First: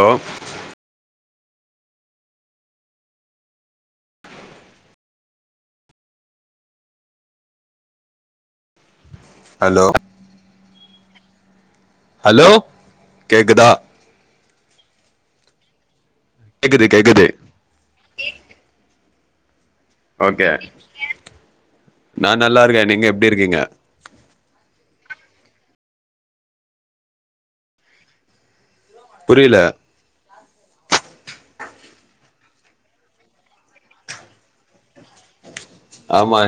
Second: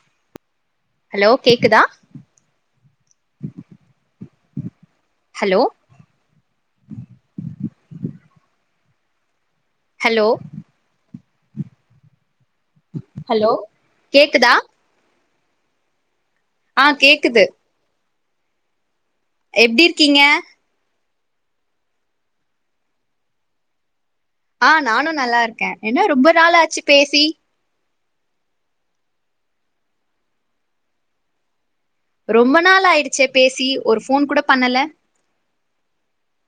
Hello hello கேக்குதா hello hello hello hello கேக்குதா கேக்குதா கேக்குது கேக்குது எப்டி இருக்கீங்க ஓகே நா நல்லா இருக்கே நீங்க எப்டி இருக்கீங்க ஆ நானு நல்லா இருக்கே என்ன ரொம்ப நாள் ஆச்சு பேசி புரியல ரொம்ப நாள் ஆயிடுச்சே பேசி ஒரு போன் கூட பண்ணல ஆமா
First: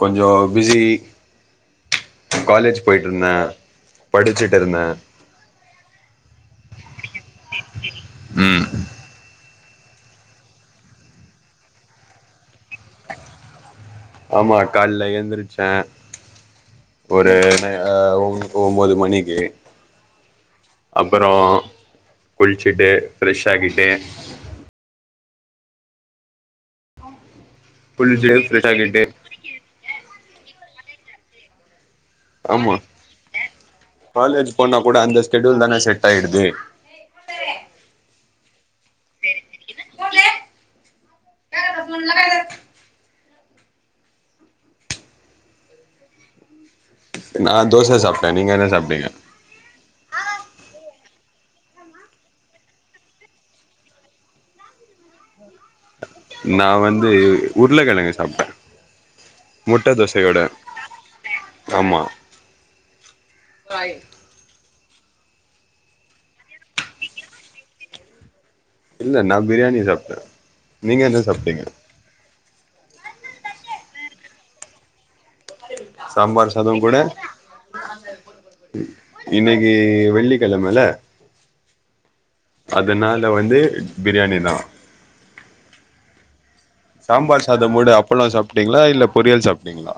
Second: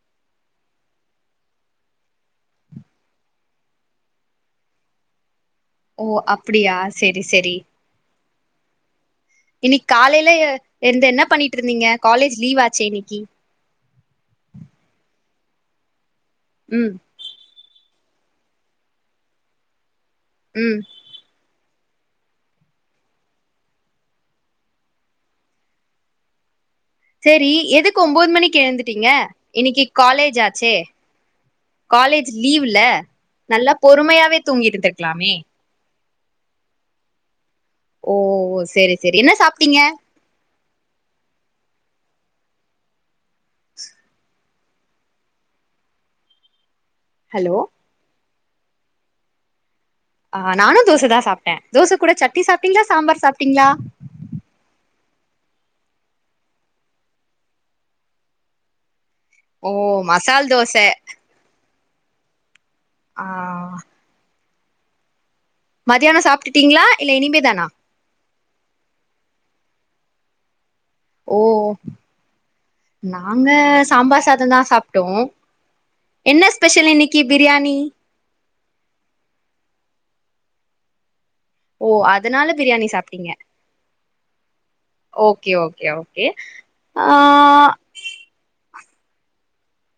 கொஞ்சோ பிஸி காலேஜ் போயிட்டு இருந்தே படிச்சிட்டு இருந்தே ஓ அப்டியா செரி செரி உம் இன்னக்கி காலேல இருந்து என்ன பண்ணிட்டு இருந்தீங்க காலேஜ் லீவ் ஆச்சே இன்னிக்கி ஆமா காலேல எழுந்திரச்சே ம் ஒரு ஆ ஒ ஒம்போது மணிக்கு ம் அப்பறோ குளிச்சுட்டு ஃப்ரெஷ் ஆகிட்டே தேரி எதுக்கு குளிச்சுட்டு ஒன்போமணிக்கு ஃப்ரெஷ் ஆகிட்டு எழுந்துட்டீங்க இன்னிக்கி காலேஜ் ஆச்சே காலேஜ் லீவ்ல ஆமா இல்ல நல்லா பொறுமையாவே தூங்கிட்டுந்துக்கலாமே ஆய்டுது ஓ சேரி சேரி என்ன சாப்ட்டீங்க [unintelligible] [inaudible] நா ஹலோ தோச சாப் த நீங்க என்ன சாப்ட்டீங்க ஆ நானு தோசதா சாப்ட்டே தோச கூட சட்னி சாப்பிட்டீங்களா சாம்பார் சாப்பிட்டீங்களா நா வந்து உருளக்கிழங்கு சாப்ட்டே ஓ முட்ட தோசையோட மசால் தோச ஆமா ஆ மதியானோ சாப்ட்டுட்டீங்களா இல்ல இனிமே தானா இல்ல நா பிரியாணி சாப்ட்டே நீங்க என்ன ஓ சாப்ட்டீங்க நாங்க சாம்பார் சாதோதா சாப்புட்டோ சம்பார்சாதோ கூட இன்னிக்கு வெள்ளி கிளமெல ஓ அ சட்னா அத வந்து பிரியாணி தா கே ஓகே ஓகே ஆ சாம்பார் சாதோ மூடு அப்பல்லோ சாப்ட்டீங்களா இல்ல பொரியல் சாப்ட்டீங்களா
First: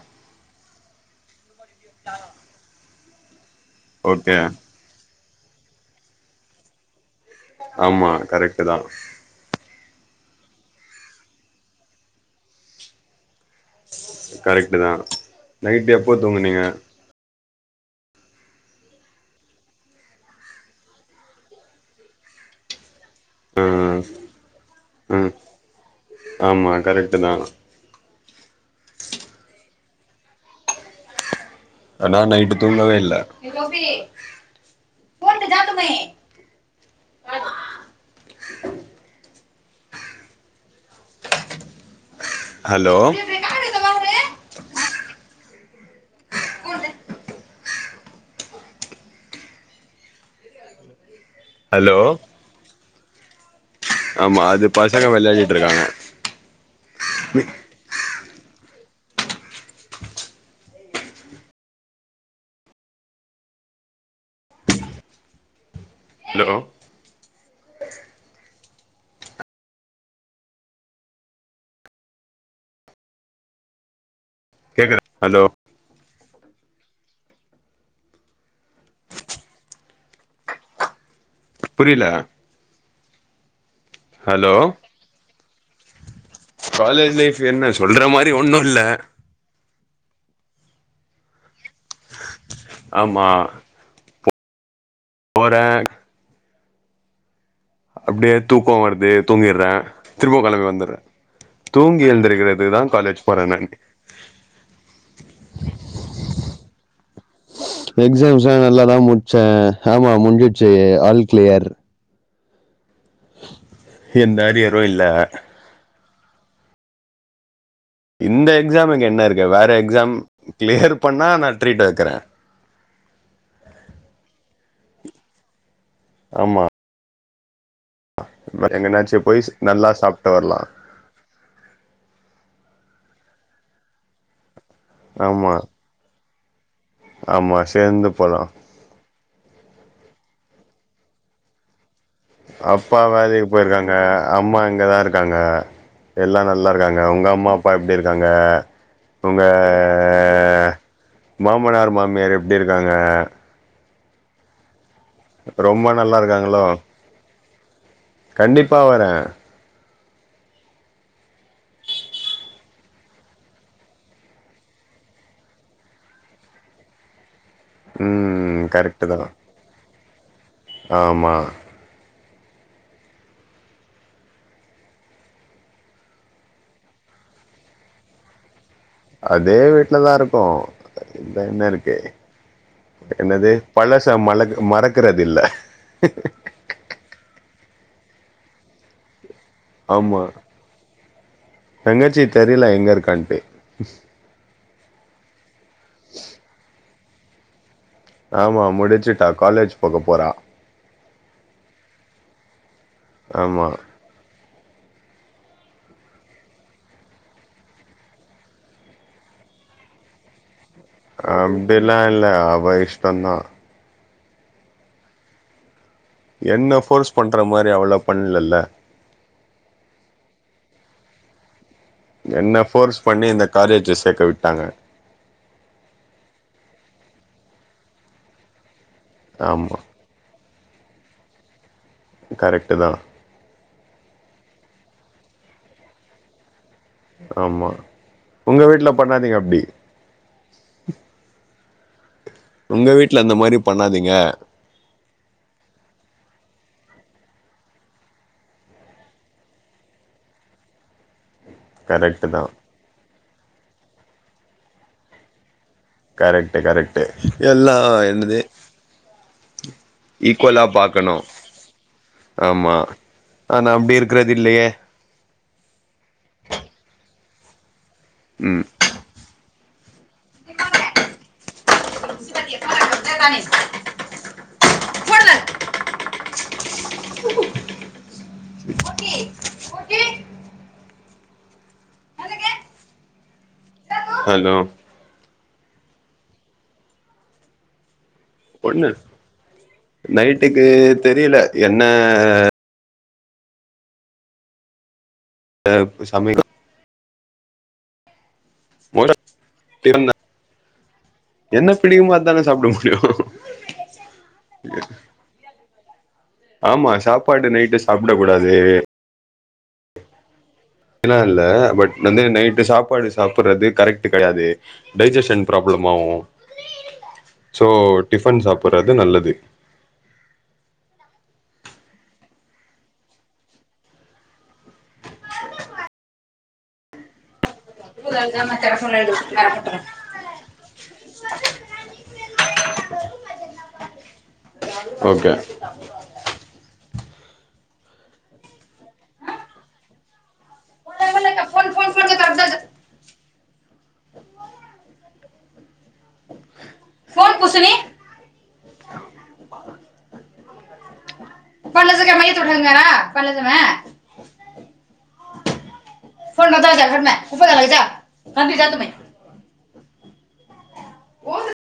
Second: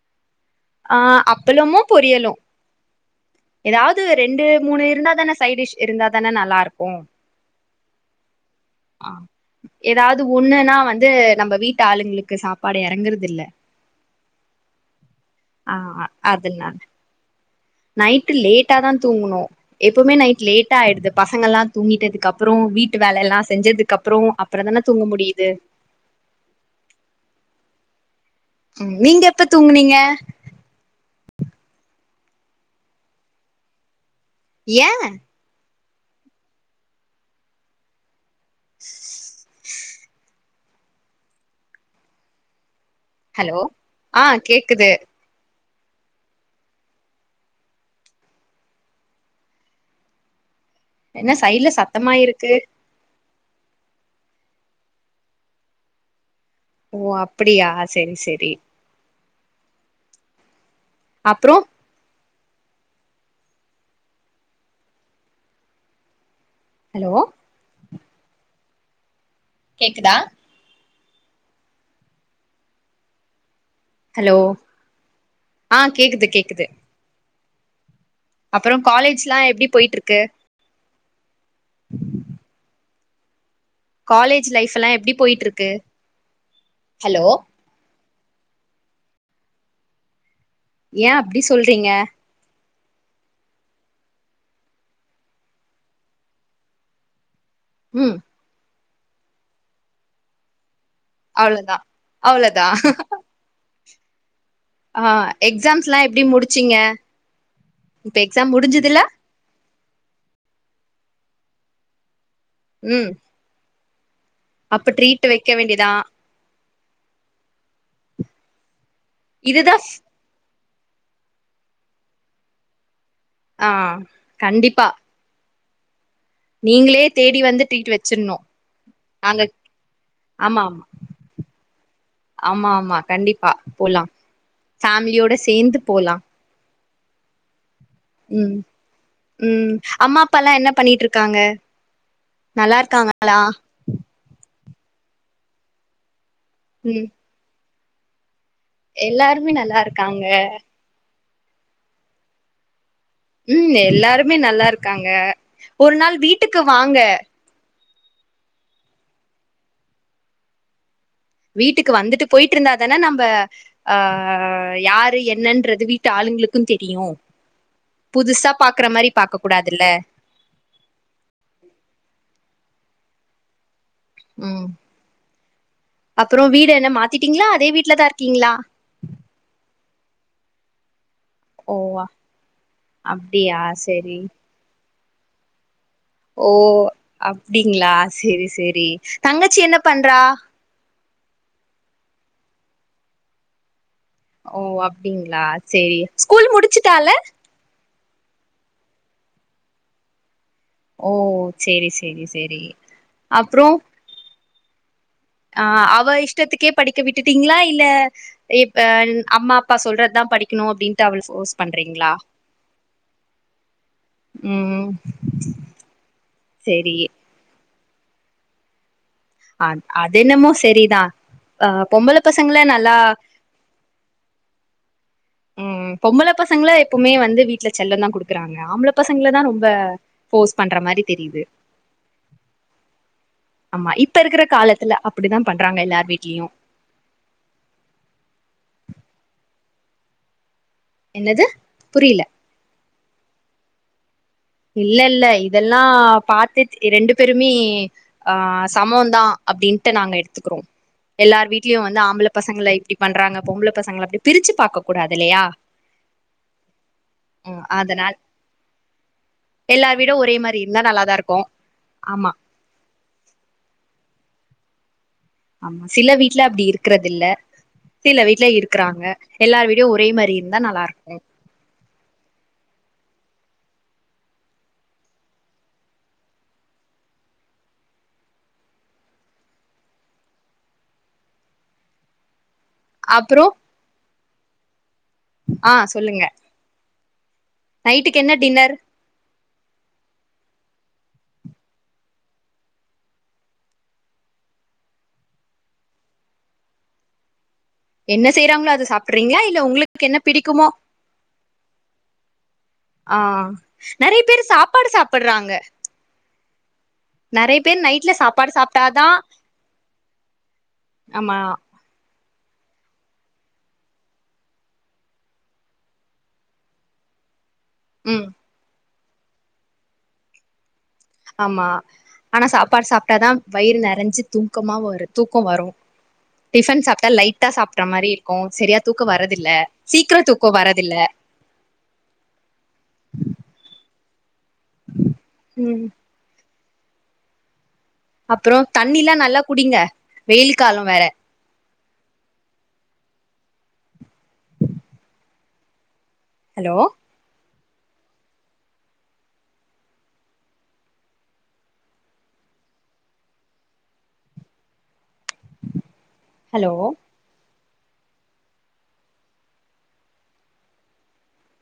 ஆ அப் ப்பலமு பொரியலு ஏதாது ஓகே ரெண்டு மூணு இருந்தாதான சைடிஷ் இருந்தா தான நல்லா இருக்கு ஆமா கரெக் ட்டுதா ஏதாது ஒண்ணுன்னா வந்து நம்ம வீட்டு ஆளுங்களுக்கு சாப்பாடு இறங்குறது இல்ல கரெக்ட்டு தான் நைட்டு் எப்போ தூங்குனிங்க நீங்க நைட் லேட்டா தான் தூங்கனோம் எப்போமே நைட் லேட்டா ஆயிடுது பசங்கயெல்லாம் தூங்கிட்டதுக்கு அப்புறோம் வீட்டு் வீட்டு வேலையெல்லா செஞ்சதுக்கு ம் அப்புறோம் அப்புறத்தானே தூங்க ம் முடியுது ஆமா கரெக்ட்டு தா [unintelligible] உம் நீங்க எப்ப தூங்குனிங்க ஆனா நைட்டு தூங்கவே இல்ல ஏன் [inaudible] [unintelligible] [unintelligible] ஹலோ ஆஹ் கேக்குது [inaudible] என்ன சைடுல ஹலோ சத்தமாய் இருக்கு ஆமா அது பசங்க விளையாடிட்டு இருக்காங்க ஓ அப்படியா செரி செரி [unintelligible] அப்புறோம் ஹலோ ஹலோ கேக்குதா ஹலோ கேக்குதா ஹலோ ஆஹ் கேக்குது கேக்குது அப்புறோம் காலேஜ்லாம் எப்படி போயிட்டு இருக்கு புரியல காலேஜ் ஹலோ லைஃப்ல்லாம் எப்படி போயிட்டு இருக்கு [inaudible] காலேஜ் ஹலோ லைஃப் என்ன சொல்ற மாதிரி அப்படி ஒன்னும் இல்ல ஏன் அப்படி சொல்றிங்க ஆமா ஒரே ம் அப்படியே தூ போகவறது தூங்கிறது திரும்பியே கெளம்பி வந்துறேன் அவ்ளோதா தூங்கி அவ்ளோதா எழுந்திருக்கிறதுக்கு தான் காலேஜ் போன மாதிரி இருக்கு ஆ எக்ஸாம்ஸ்லா எப்டி முடிச்சீங்க? இப்ப எக்ஸாம் எக்ஸாம்ஸ்லா நல்லாதா முடிஞ்சதுல்ல? முடிச்சே ஆமா முடிஞ்சிச்சு ஆல் க்ளியர் ம் எந்த அரியரு அப்ப இல்ல ட்ரீட் வைக்க வேண்டியதா இந்த எக்ஸாமு க்கு என்ன இருக்கு வேற இதுதா எக்ஸாம் க்ளியர் பண்ணா நா ட்ரீட் வக்கிறே ஆ கண்டிப்பா நீங்களே தேடி வந்து ட்ரீட் வச்சிர்ணு வேற எங்கனாச்சு போய் நாங்க நல்லா சாப்ட்டு வரலா ஆமா ஆமா ஆமா ஆமா கண்டிப்பா போலா ஃபேமிலியோட ஆமா சேந்து போலா ஆமா சேந்து போலா ம் ம் அம்மா அப்பா எல்லா என்ன பண்ணிட்ருக்காங்க? அப்பா நல்லாருக்காங்களா வேலைக்கி போயிருக்காங்க அம்மா இங்கதா இருக்காங்க. எல்லா நல்லா ம் இருக்காங்க உங்க அம்மா அப் அப்பா எப்டி இருக்காங்க? உங்க எல்லாருமே நல்லா இருக்காங்க மாமனார் மாமியாரு எப்டி இருக்கா ம் எல்லா ருமே நல்லா இரு க்காங்க ரொம்ப ஒரு நாள் நல்லா வீட்டுக்கு இருக்காங்களோ வாங்க. கண்டிப்பா வரே வீட்டுக்கு வந்துட்டு போயிட்ருந்தாதான நம்ப ஆ யாரு என்னன்றது வீட்டு ஆளுங்களுக்குந் தெரியு புதுசா ம் பாக்கற கரெக்ட்டு மாரி தா பாக்கக் கூடாதுல்ல ஆமா ம் அப்புறோ வீடு என்ன மாத்திட்டீங்களா அதே வீட்லதா இருக்கீங்களா? அதே வீட்லதா இருக்கோ இதுல என்ன ஓ இருக்கு என்னது அப்டியா பழச செரி மறக்க மறக்கறதில்ல ஓ அப் அப்படிங்களா சேரி சேரி தங்கச்சி என்ன பண்றா ஆமா தங்கச்சி தெரியல எங்க இருக்கான்ட்டு ஓ அப்படிங்களா சேரி ஸ்கூல் முடிச்சுட்டால ஆமா முடிச்சுட்டா காலேஜ் போக போறா ஓ சேரி சேரி சேரி ஆமா ஆஹ அவ இஷ்டத்துக்கே படிக்க விட்டுட்டீங்களா இல்ல இப்பஅம்மா அப்பா சொல்றதுதா படிக்க அப்டிலாம் இல்ல அவ இஷ்டந்தான் உம் உம் என்ன போர்ஸ் பண்ற மாரி அவ்வளவு பண்ணல்ல அ அது என்னமோ சரிதான் என்ன போர்ஸ் பண்ணி இந்த காலேஜ்ல சேர்க்க விட்டாங்க உம் பொம்பள பசங்கள எப்புமே வந்து வீட்டுல செல்லம் தான் குடுக்குறாங்க ஆம்பள பசங்கள தான் ஆமா ரொம்ப பண்ற மாரி தெரியுது கரெக்ட்டு தான் ஆமா இப்ப இருக்கிற காலத்துல அப்படிதான் பண்றாங்க எல்லாரு வீட்லயும் ஆமா உங்க வீட்டுல பண்ணாதீங்க அப்பிடி என்னது புரியல உங்க வீட்டுல அந்த மாரி பண்ணாதீங்க இல்ல இல்ல இதெல்லாம் பாத்து ரெண்டு பேருமே ஆஹ சமம் தான் அப்படின்ட்டு நாங்க எடுத்துக்கிறோம் எல்லார் வீட்லயு வந்து கரெக்ட்டு ஆம்பள தா பசங்க இப்படி பண்றாங்க பொம்பள பசங்கள அப்படி பிரிச்சி பாக்க கூடாது இல்லையா கரெக்டு கரெக்டு ம் எல்லா அதனால் என்னது எல்லார் வீடு ஒரே மாரி ஈக்குவலா இருந்தா நல்லாதா பாக்கணும் இருக்கு ஆமா ஆனா அப்படி இருக்காது இல்லையே ஆமா சில வீட்டு்ல அப்படி இருக்கிறது இல்ல சில வீட்ல ம் இருக்கறாங்க எல்லாரு வீடியோ ஒ ஒரே மாரி இருந்தா நல்லா இருக்கு [unintelligible] அப்புரோ ஹலோ ஆ சொல்லுங்க நைட்டுக் கு என்ன டின்னர் ஒண்ணு நைட்டுக்கு தெரியல என்ன அ சமை என்ன செய்யறாங்களோ அத சாப்பிறீங்களா இல்ல உங்களுக்கு என்ன பிடிக்குமோ என்ன பிடிக்குமோ அதான சாப்ட முடியு ஆ நெறைய பேரு சாப்பாடு சாப்புடாறாங்க ஆமா சாப்பாடு நைட்டு நைட்ல சாப்டக்க கூடாது சாப்பாடு சாப்ட்டாதா அபடி எல்லா ஆமா இல்ல பட் வந்து நைட்டு சாப்பாடு சாப்பிடறது கரெக்ட்டு கெடையாது டைஜஸன் ப்ராப்ளம் ஆகு சோ ம் டிஃபன் சாப்பறது அது நல்லது ஆமா ஆனா சாப்பாடு சாப்ட்டாதா வயிறு நெறைஞ்சு தூக்கமா வரு தூக்கம் வரும் டிஃபன் சாப்ட்டா லைட்டா சாப் ட்ட மாரி இருக்கு சரியா தூக்க வரதில்ல சீக்கிர தூக்க வரதில்ல ஓகே ம் அப்புற தண்ணில்லா நல்லா குடிங்க வெயில் காலம் வேற ஹலோ ஃபோன் புசணி [inaudible] [inaudible] ஹலோ [unintelligible] உ